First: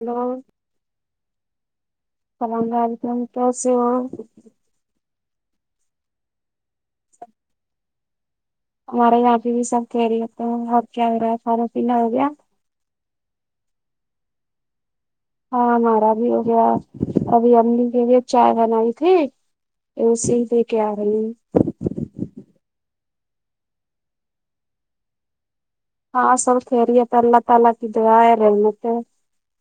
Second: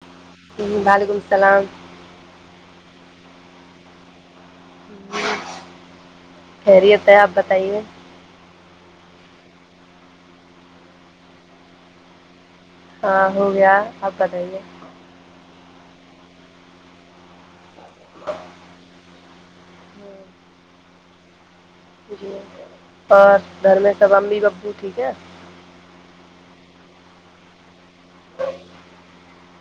ل جی وعلیکم السلام اسلام علیکم کیا سے ہو خیریت ہے آپ بتائیے ہمارے یہاں پہ بھی سب کہہ رہے ہوتے اور کیا ہو رہا ہے کھانا پینا ہو گیا ہاں ہو گیا آپ بتائیے ہاں ہمارا بھی ہو گیا ابھی امی کے لیے چائے بنائی تھی صی دے کیا رہ نہیں جی اور گھر میں سب امی ببو ٹھیک ہے ہاں سب خیریت اللہ تلہا ک دوے آ رہ مت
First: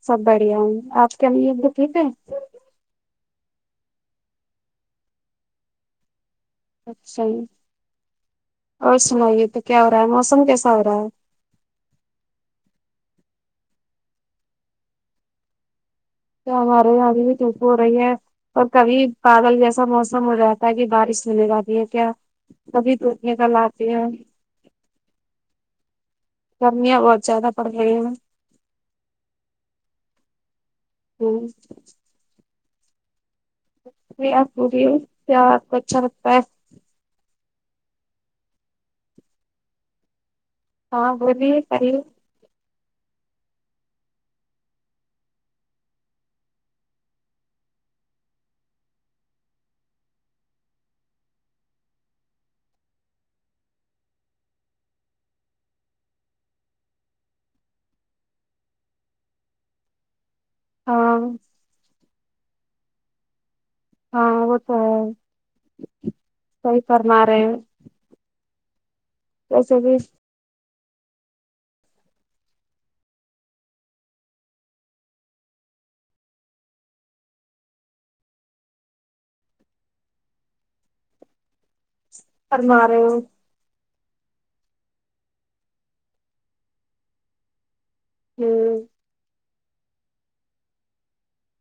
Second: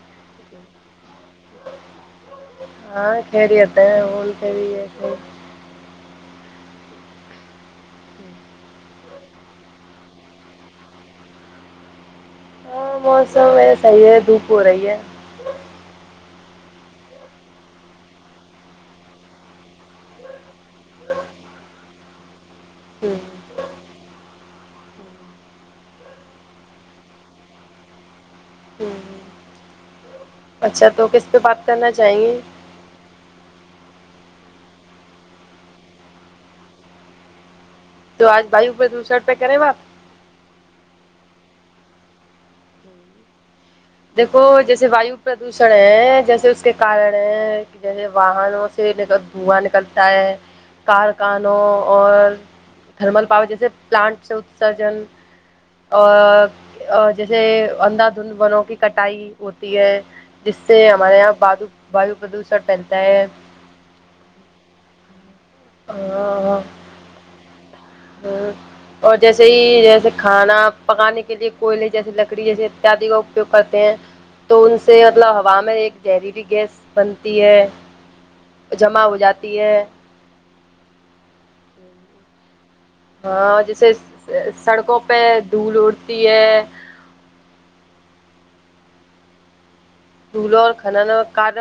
سب بڑھیا ہ آپ کے امی ابو ٹھیک ہے ہاں خیریت تھا ہیں ہووون خری اچھا جی اور سنائیے تو کیا ہو رہا ہے موسم کیسا ہو رہا ہے ہاں موسم میں صحیح ہے دھوپ ہو رہی ہے تو ہمارے یہاں بھی چپ ہو رہی ہے اور کبھی بادل جیسا موسم ہو رہاتا ہے کہ بارش نہیںل جاتی ہے کیا سبھی ہوں ٹوٹنے کا لاتے ہیں گرمیاں بہت زیادہ پڑ رہی ہیں ہوں اچھا تو کس پہ ہیں بات کرنا چاہیں گے آپ بھی آپ کو اچھا لگتا ہے تو آج بھائیوںوپہ دوسر پہ کرے وہاپ ہاں بولی پی دیکو جیسے وایو پردوشن ہے جیسے اس کے کارن ہے جیسے واہن ن دھواں نکلتا ہے کارکانوں اور تھرمل پاور جیسے پلاانٹ سے اتسرجن اور جیسے اندا دھند بنوں کی کٹائی ہوتی ہے جس سے ہمارے ہاں یہاں ویو پردوشن پھیلتا ہے ہاں وہ تو ہے صحیح کرنا رہے ہ اور جیسے ویسے ہی بھی جیسے کھانا پکانے کے لیے کوئل جیسے لکڑی جیسے اتیادی کا اپیوگ کرتے ہیں تو ان سے مطلب ہوا میں ایک جہریلی گیس بنتی ہے جمع ہو جاتی ہے فرما رہے ہو جیسے سڑکوں پہ دھول اڑتی ہے ہوں دھولوں اور خنن کار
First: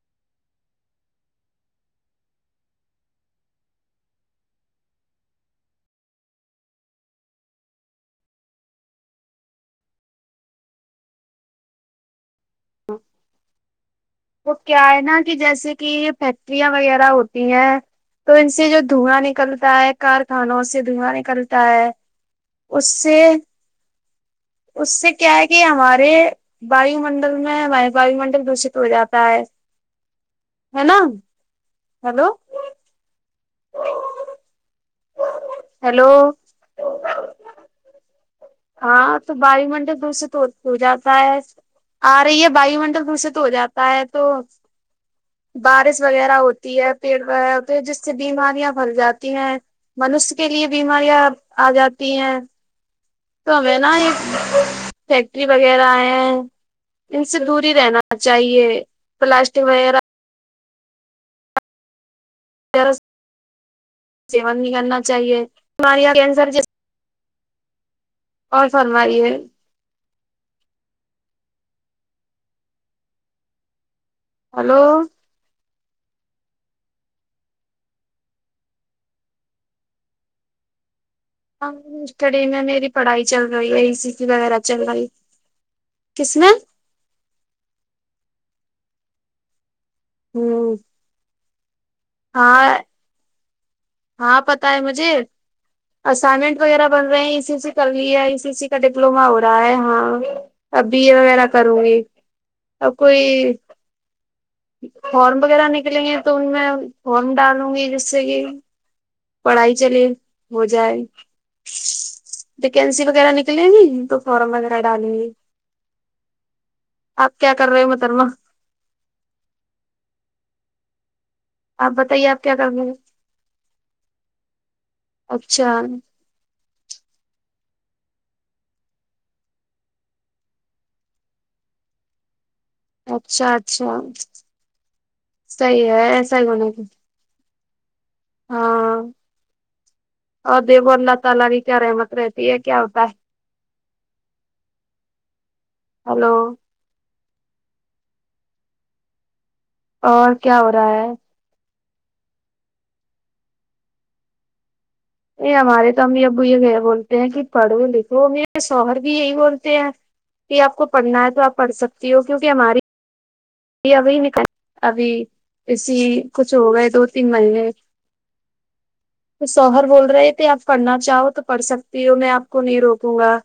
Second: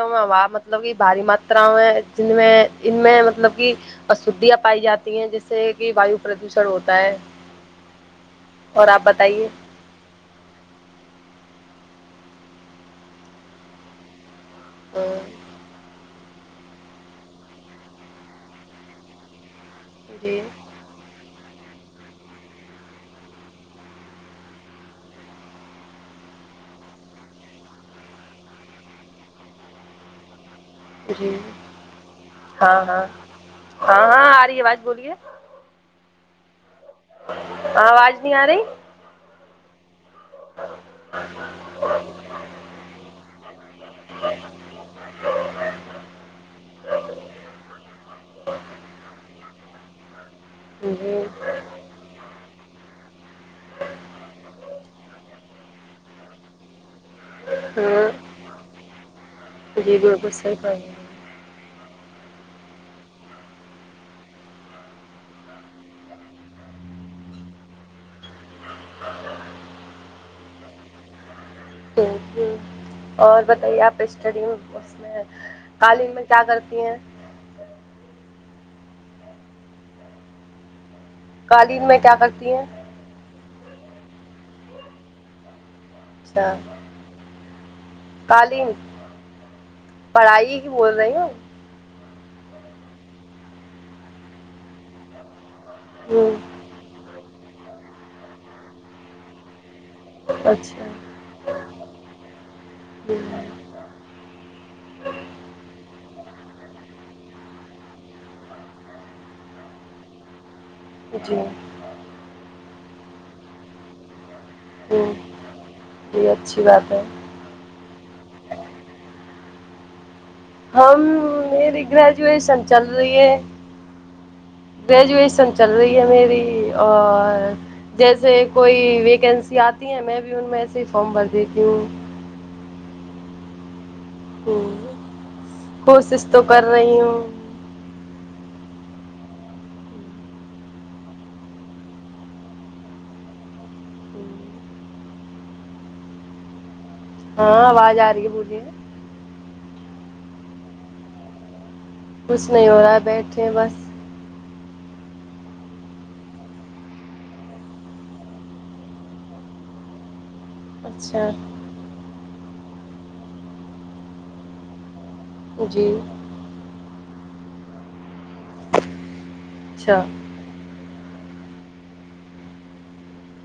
مطلب کی بھاری ماترا میں جن میں ان میں مطلب کی اشھیاں پائی جاتی ہیں جس سے کہ واو پردوشن ہوتا ہے اور آپ بتائیے وہ کیا ہے نا کہ جیسے کہ یہ بریاں وغیرہ ہوتی ہیں تو ان سے جو دھواں نکل تا ہے جی کارخانوں سے دھویا نکلتا ہے اس سے اس سے کیا ہے کہ ہمارے وایو منڈل میں وای منڈل دشت ہو جاتا ہے ہے نا جی ہیلو ہاں ہاں ہاں ہاں آ رہی ہے آواز بولیے ہیلو آواز نہیں آ رہی ہاں تو وایو منڈل دوسرے تو ہو جاتا ہے آ رہی ہے وایو منڈل دوسرے تو ہو جاتا تا ہے تو بارش وغیرہ ہوتی ہے پیڑ وغیرہ ہوتے جس سے بیماریاں پھیل جاتی ہیں منش کے لیے جی بیماریاں آ جاتی ہیں تو ہمیں نا ایک فیکٹری وغیرہ آئے ہیں ان سے دور ہی رہنا ہاں چاہیے پلاسٹک جی وغیرہ [unintelligible] سیون نہیں کرنا چاہیے بیماریاں کینسر جسی اور فرمائیے ہ ہ اور بتائیے آپ اسٹڈی ہلو اس میں قالین میں کیا کرتی ہیں ہاں قالین میں کیا اسٹڈی کرتی میں ہیں میری پڑھائی چل رہی اسی سی وغیرہ چل رہی کس میں اچھا کالین پڑھائی ہی ہوں بول رہی ہو ہاں ہاں پتہ ہے مجھے ہوں اسائنمنٹ وغیرہ بن رہے ہیں ای سی سی کر لیا ہے ای س سی کا ڈپلووما ہو رہا ہے ہاں اچھا اب بی اے وغیرہ کروں گی اور کوئی ہوں فارم وغیرہ نکلیں گے تو ان میں فارم ڈالوں گی جس سے کہ پڑھائی چلیے ہو جائے جی ویکینسی وغیرہ نکلیں گی تو فارم وغیرہ ڈالیں ہوں گے یہ اچھی بات ہے آپ کیا کر رہے ہو محترمہ ہم میری آپ بتائیے آپ کیا گریجویشن کر چل رہے ہو رہی ہے گریجویشن چل اچھا رہی ہے میری اور جیسے کوئی ویکینسی آتی ہے میں بھی ان میں ایسے ہی فارم بھر دیتی ہوں اچھا اچھا ہوں صحیح ہے کوشش ایسا تو ہی کر ہونا رہی ہوں ہاں اور دیکھو اللہ تعالی کی کیا رحمت ہوتی ہے کیا ہوتا ہے ہیلو ہاں آواز آ رہی ہے بولئے اور کیا ہو رہا ہے کچھ نہیں ہو رہا ہے بیٹھے ہے بس یہ ہمارے تو امی ابو یہ بولتے ہیں کہ پڑھو لکھو اور شوہر بھی یہی بولتے ہیں کہ آپ کو پڑھنا اچھا ہے تو آپ پڑھ سکتی ہو کیونکہ ہماری یہ ابھی نکل ابھی اسی جی کچھ ہو گئے دو تین مہینے توشوہر اچھا بول رہے آپ پڑھنا چاہو تو پڑھ سکتی ہو میں آپ کو نہیں روکوں گا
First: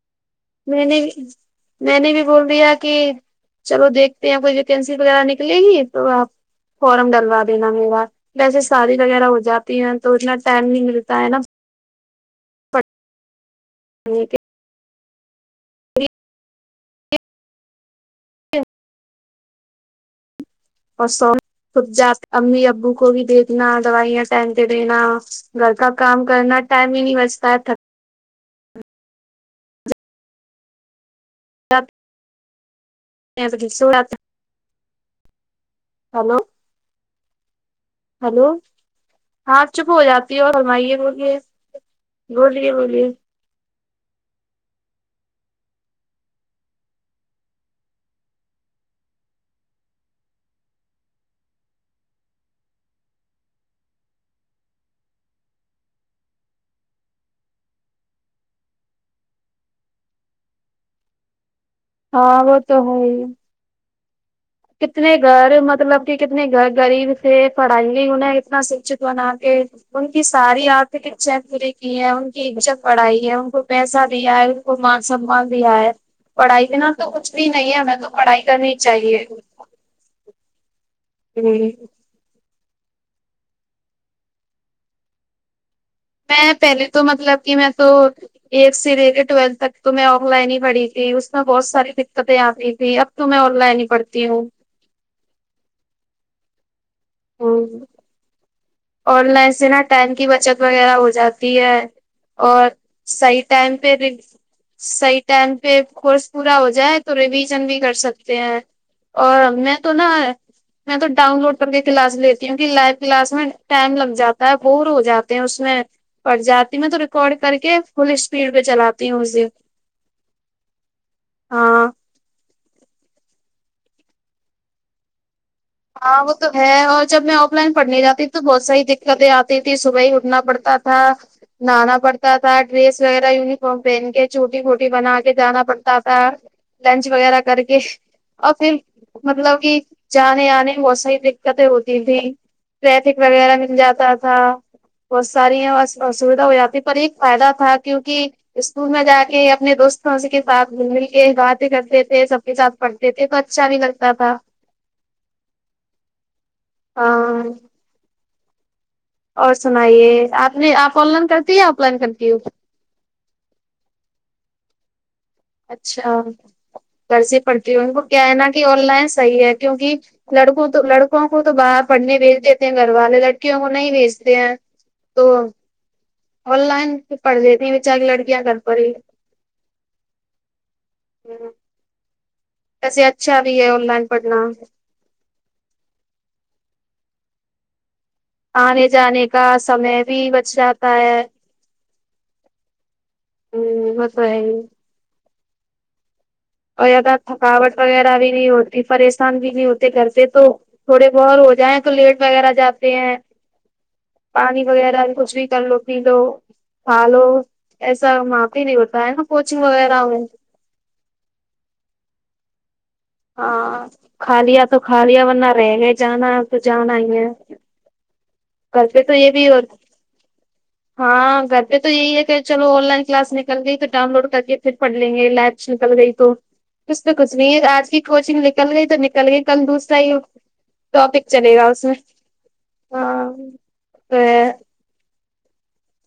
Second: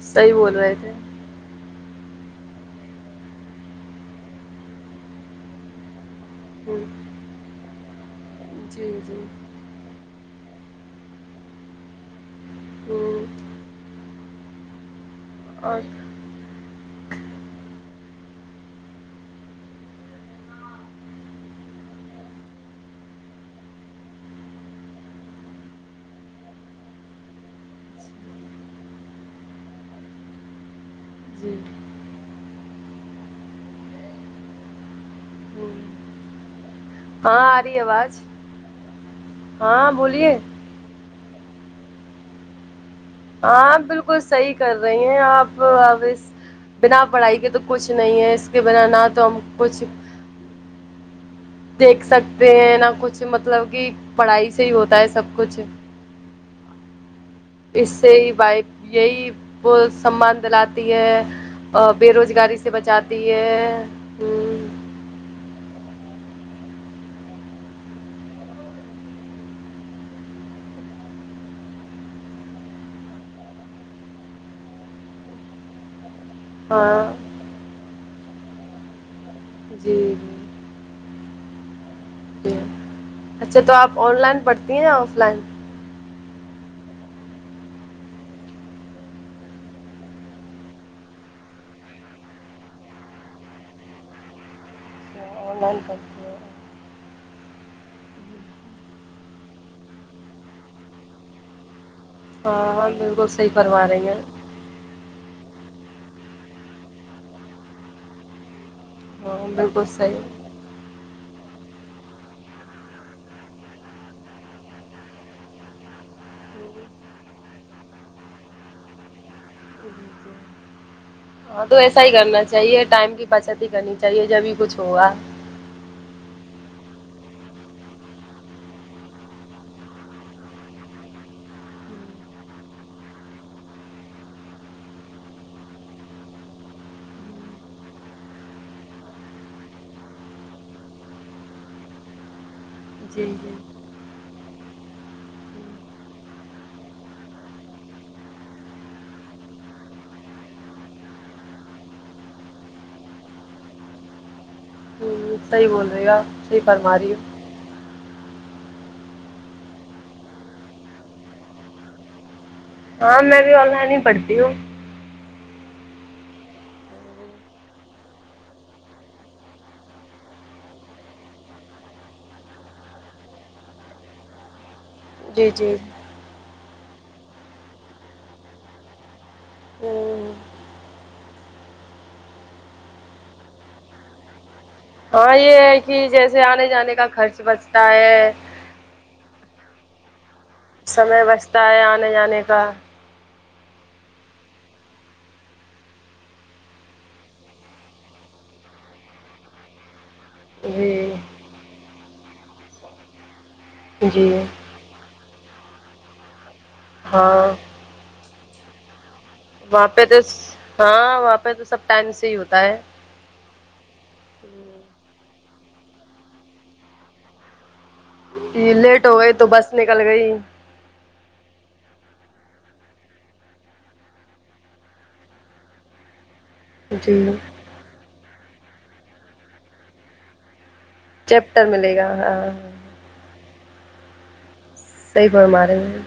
صحیح بولے میں نے میں نے بھی بول دیا کہ چلو دیکھتے ہیں کوئی ویکینسی وغیرہ نکلے گی تو آپ ہوں، فورن ڈلوا دینا میوا ویسے جی شادی جی وغیرہ ہو جاتی تو اتنا ٹائم نہیں ملتا ہے نا ہ [unintelligible] اور لیے اور سو خود ج امی ابو کو بھی دیکھنا دوائیاں ٹائم پ دینا گھر کا کام کرنا ٹائم ہی نہیں بچتا ہے تھک جی ہ ہلو [unintelligible] [inaudible] ہاں ارہی اواز ہیلو ہاں چپ ہو جاتی ہو سمئیے بولیے بولیے بولیے آپ بالکل صحیح کر رہی ہیں آپ ا بنا پڑھائی کے تو کچھ نہیں ہے اس کے بنا نہ تو ہم کچھ دیکھ سکتے ہیں نہ کچھ مطلب کہ پڑھائی سے ہی ہوتا ہے سب کچھ اس سے ہی بائ یہی وہ سمان دلاتی ہے بے ہاں روزگاری وہ سے تو ہے ہی بچاتی ہے ہ کتنے گھر مطلب کہ کتنے گھر غریب تھے پڑھائی ہو انہیں اتنا شکچت بنا کے ان کی ساری آرتک اچھاائیں پوری کی ہیں ان کی عزت بڑھائی ہے ان کو پیسہ دیا ہے اور مان سمان دیا ہے پڑھائی بنا تو ہاں کچھ بھی نہیں ہے ہمیں تو پڑھائی کرنی چاہیے جی وہی تو ج اچھا تو آپ آن لائن پڑھتی ہیں یا آف لائن میں پہلے تو مطلب کہ میں تو ایڑتھ سے لے کے ٹویلتھ تک تو میں آن لائن ہی پڑھی تھی اس میں بہت ساری دقتیں آ رہی تھی اب تو میں آن لائن ہی پڑھتی ہوں آن لائن کر ہاں آن لائن سے نا ٹائم کی بچت وغیرہ ہو جاتی ہے اور ہاں ہاں بالکل صحیح ٹائم فرما پہ رہی ہیں صحیح ٹائم پہ کورس پورا ہو جائے تو ریویژن بھی کر سکتے ہیں ہاں اور میں بالکل تو نا صحیح میں تو ڈاؤن لوڈ کر کے کلاس لیتی ہوں کہ لائو کلاس میں ٹائم لگ جاتا ہے بور ہو جاتے ہیں اس میں پڑ جی جاتی میں تو ریکارڈ کر کے فل اسپیڈ پہ چلاتی ہوں اسے جی ہاں تو ایسا ہی کرنا چاہیے ٹائم کی بچت ہی کرنی چاہیے جب بھی کچھ ہوا ہاں وہ تو ہے اور جب میں آف لائن پڑھنے جاتی تھی تو بہت ساری دقتیں آتی تھی صبح ہی اٹھنا پڑتا ہاں نہانا پڑتا تھا ڈریس وغیرہ ینیفارم پہن کے چھوٹی موٹی بنا کے جانا پڑتا تھا لنچ وغیرہ کر کے اور پھر مطلب کہ جانے آنے بہت ساری دقتیں ہوتی تھی ٹریفک جی جی وغیرہ مل جاتا تھا بہت ساری ہیںسویدھا ہو جاتی ہے پر ایک فائدہ تھا کیونکہ اسکول میں جا کے اپنے دوستوں کے ساتھ مل مل کے باتیں کرتے تھے سب کے ساتھ پڑتے تھے تو اچھا بھی لگتا تھا ہوں صحیح بول رہے ہو آپ صحیح فرما رہی ہے ہاں اور سنائیے آپ نے آپ آن لائن کرتی یا آف لائن کرتی ہو ہاں میں بھی آن لائن ہی پڑھتی ہوں اچھا گھر سے ہی پڑتی ہوں ان کو کیا ہے نا کہ آن لائن صحیح ہے کیونکہ لڑکوں تو لڑکوں کو تو باہر پڑھنے بھیج دیتے ہیں گھر والے لڑکیوں کو نہیں بھیجتے ہیں تو جی جی آن لائن پڑھ دیتی ہیں بیچاری کی لڑکیاں گھر پر ہی ہوں ہوں ویسے اچھا بھی ہے آن لائن پڑھنا ہاں یہ ہے کہ جیسے آنے جانے کا خرچ بچتا ہے آنے جانے کا سمے بھی بچ جاتا ہے سمے بچتا ہے آنے جانے کا ہوں وہ تو ہے ہی اور زیادہ تھکاوٹ وغیرہ بھی نہیں ہوتی پریشان بھی نہیں ہوتے گھر سے تو تھوڑے جی بور ہو جائیں تو لیٹ وغیرہ جاتے ہیں جی پانی وغیرہ کچھ بھی کر لو پی لو کھا لو ہاں ایسا وہاں پے نہیں ہوتا ہے نا کوچنگ وہاں پہ وغیرہ تو میں ہاں وہاں پہ تو سب ٹائم سے ہی ہوتا ہے ہاں کھالیا تو کھالیا ورنہ رہ گئے جانا تو جانا ہی ہے یہ گھر پہ لیٹ ہو یہ گئے تو بھی بس نکل گئی ہاں گھر پہ تو یہی ہے کہ چلو آن لائن کلاس نکل گئی تو ڈاؤن لوڈ کریے پھر پڑ لیں گے لپس نکل گئی تو کچھ تو جی کچھ نہیں ہے آج کی کوچنگ نکل گئی تو نکل گئی کل دوسرا ہی ہو ٹاپک چلے چیپٹر گا اس میں ملے ہاں ہاں تو صحیح فرما رہی ہے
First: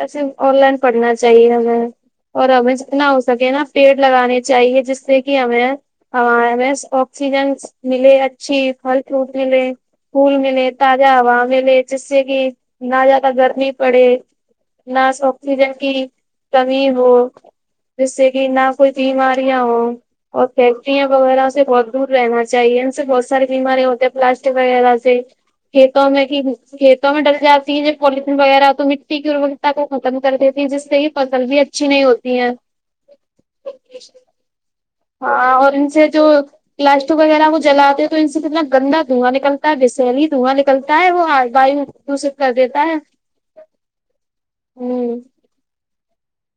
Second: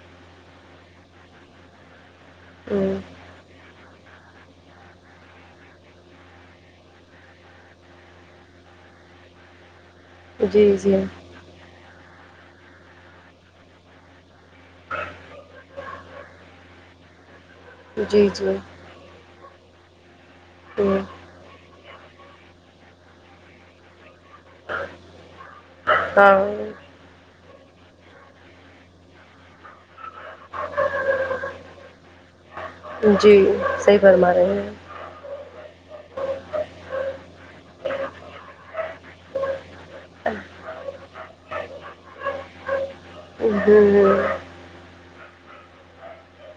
ایسے آن لائن پڑھنا چاہیے ہمیں اور ہمیں ہیں جتنا سے نا پیڑ لگانے چاہیے جس سے کی ہمیں ہاں بیسٹ آکسیجن ملے اچھی پھل فروٹ ملے پھول جی ملے جی تازہ ہوا ملے جس سے کی نہ زیادہ گرمی پڑے نہ آکسیجن کی کمی ہو جس جی سے کی جی نہ کوئی بیماریاں ہو اور فیکٹریاں وغیرہ سے بہت دور رہنا چاہیے ان سے بہت ساری بیماری ہوتے ہیں پلاسٹک وغیرہ سے کھیتوں میں ہاں کی کھیتوں میں ڈل جاتی ہے پولٹھیں وغیرہ تو مٹی کی رول تا کو ختم کر دیتی ہے جس سے ہی فصل بھی اچھی نہیں ہوتی ہے جی صحی فرما رہے ہیں ہاں اور ان سے جو پلاسٹک وغیرہ وہ جلاتے ہیں تو ان سے کتنا گندا دھواں نکلتا ہے وشیلی دھواں نکلتا ہے وہ آ وایو دوشد کر دیتا ہے [unintelligible] آمم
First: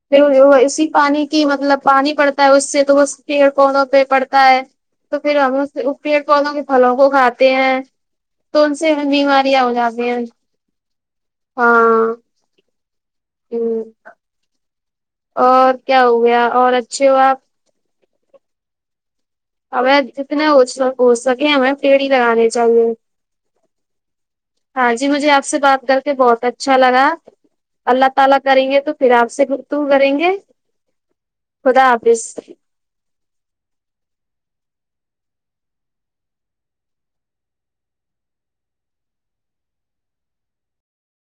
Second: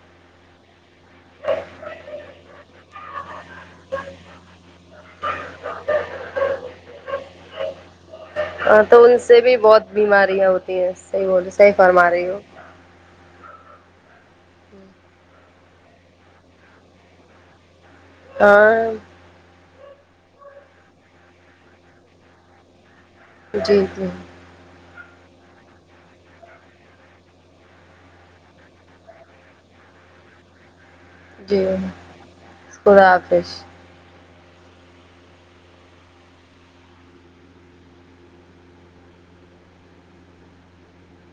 پھر اسی پانی کی مطلب پانی پڑتا ہے اس سے تو اسی پیڑ پودوں پے پڑتا ہے تو پھر ہم اس پیڑ پودوں کے پھلوں کو کھاتے ہیں ہاں تو ہمیں ان سے بھی بیماریاں ہو بہت جاتی ہیں بیماریاں ہوتی ہیں صحیح بولرے صحیح فرما رہے ہو ہمم اور کیا ہو گیا اور اچھے ہو آپ ہاں ہمیں جتنے ہو س سکے ہمیں پیڑ ہی لگانے چاہیے جی جی ہاں جی مجھے آپ سے بات کر کے بہت اچھا لگا اللہ تعالی کریں گے تو پھر آپ سے تو گفتگو کریں گے جی خدا حافظ خدا حافظ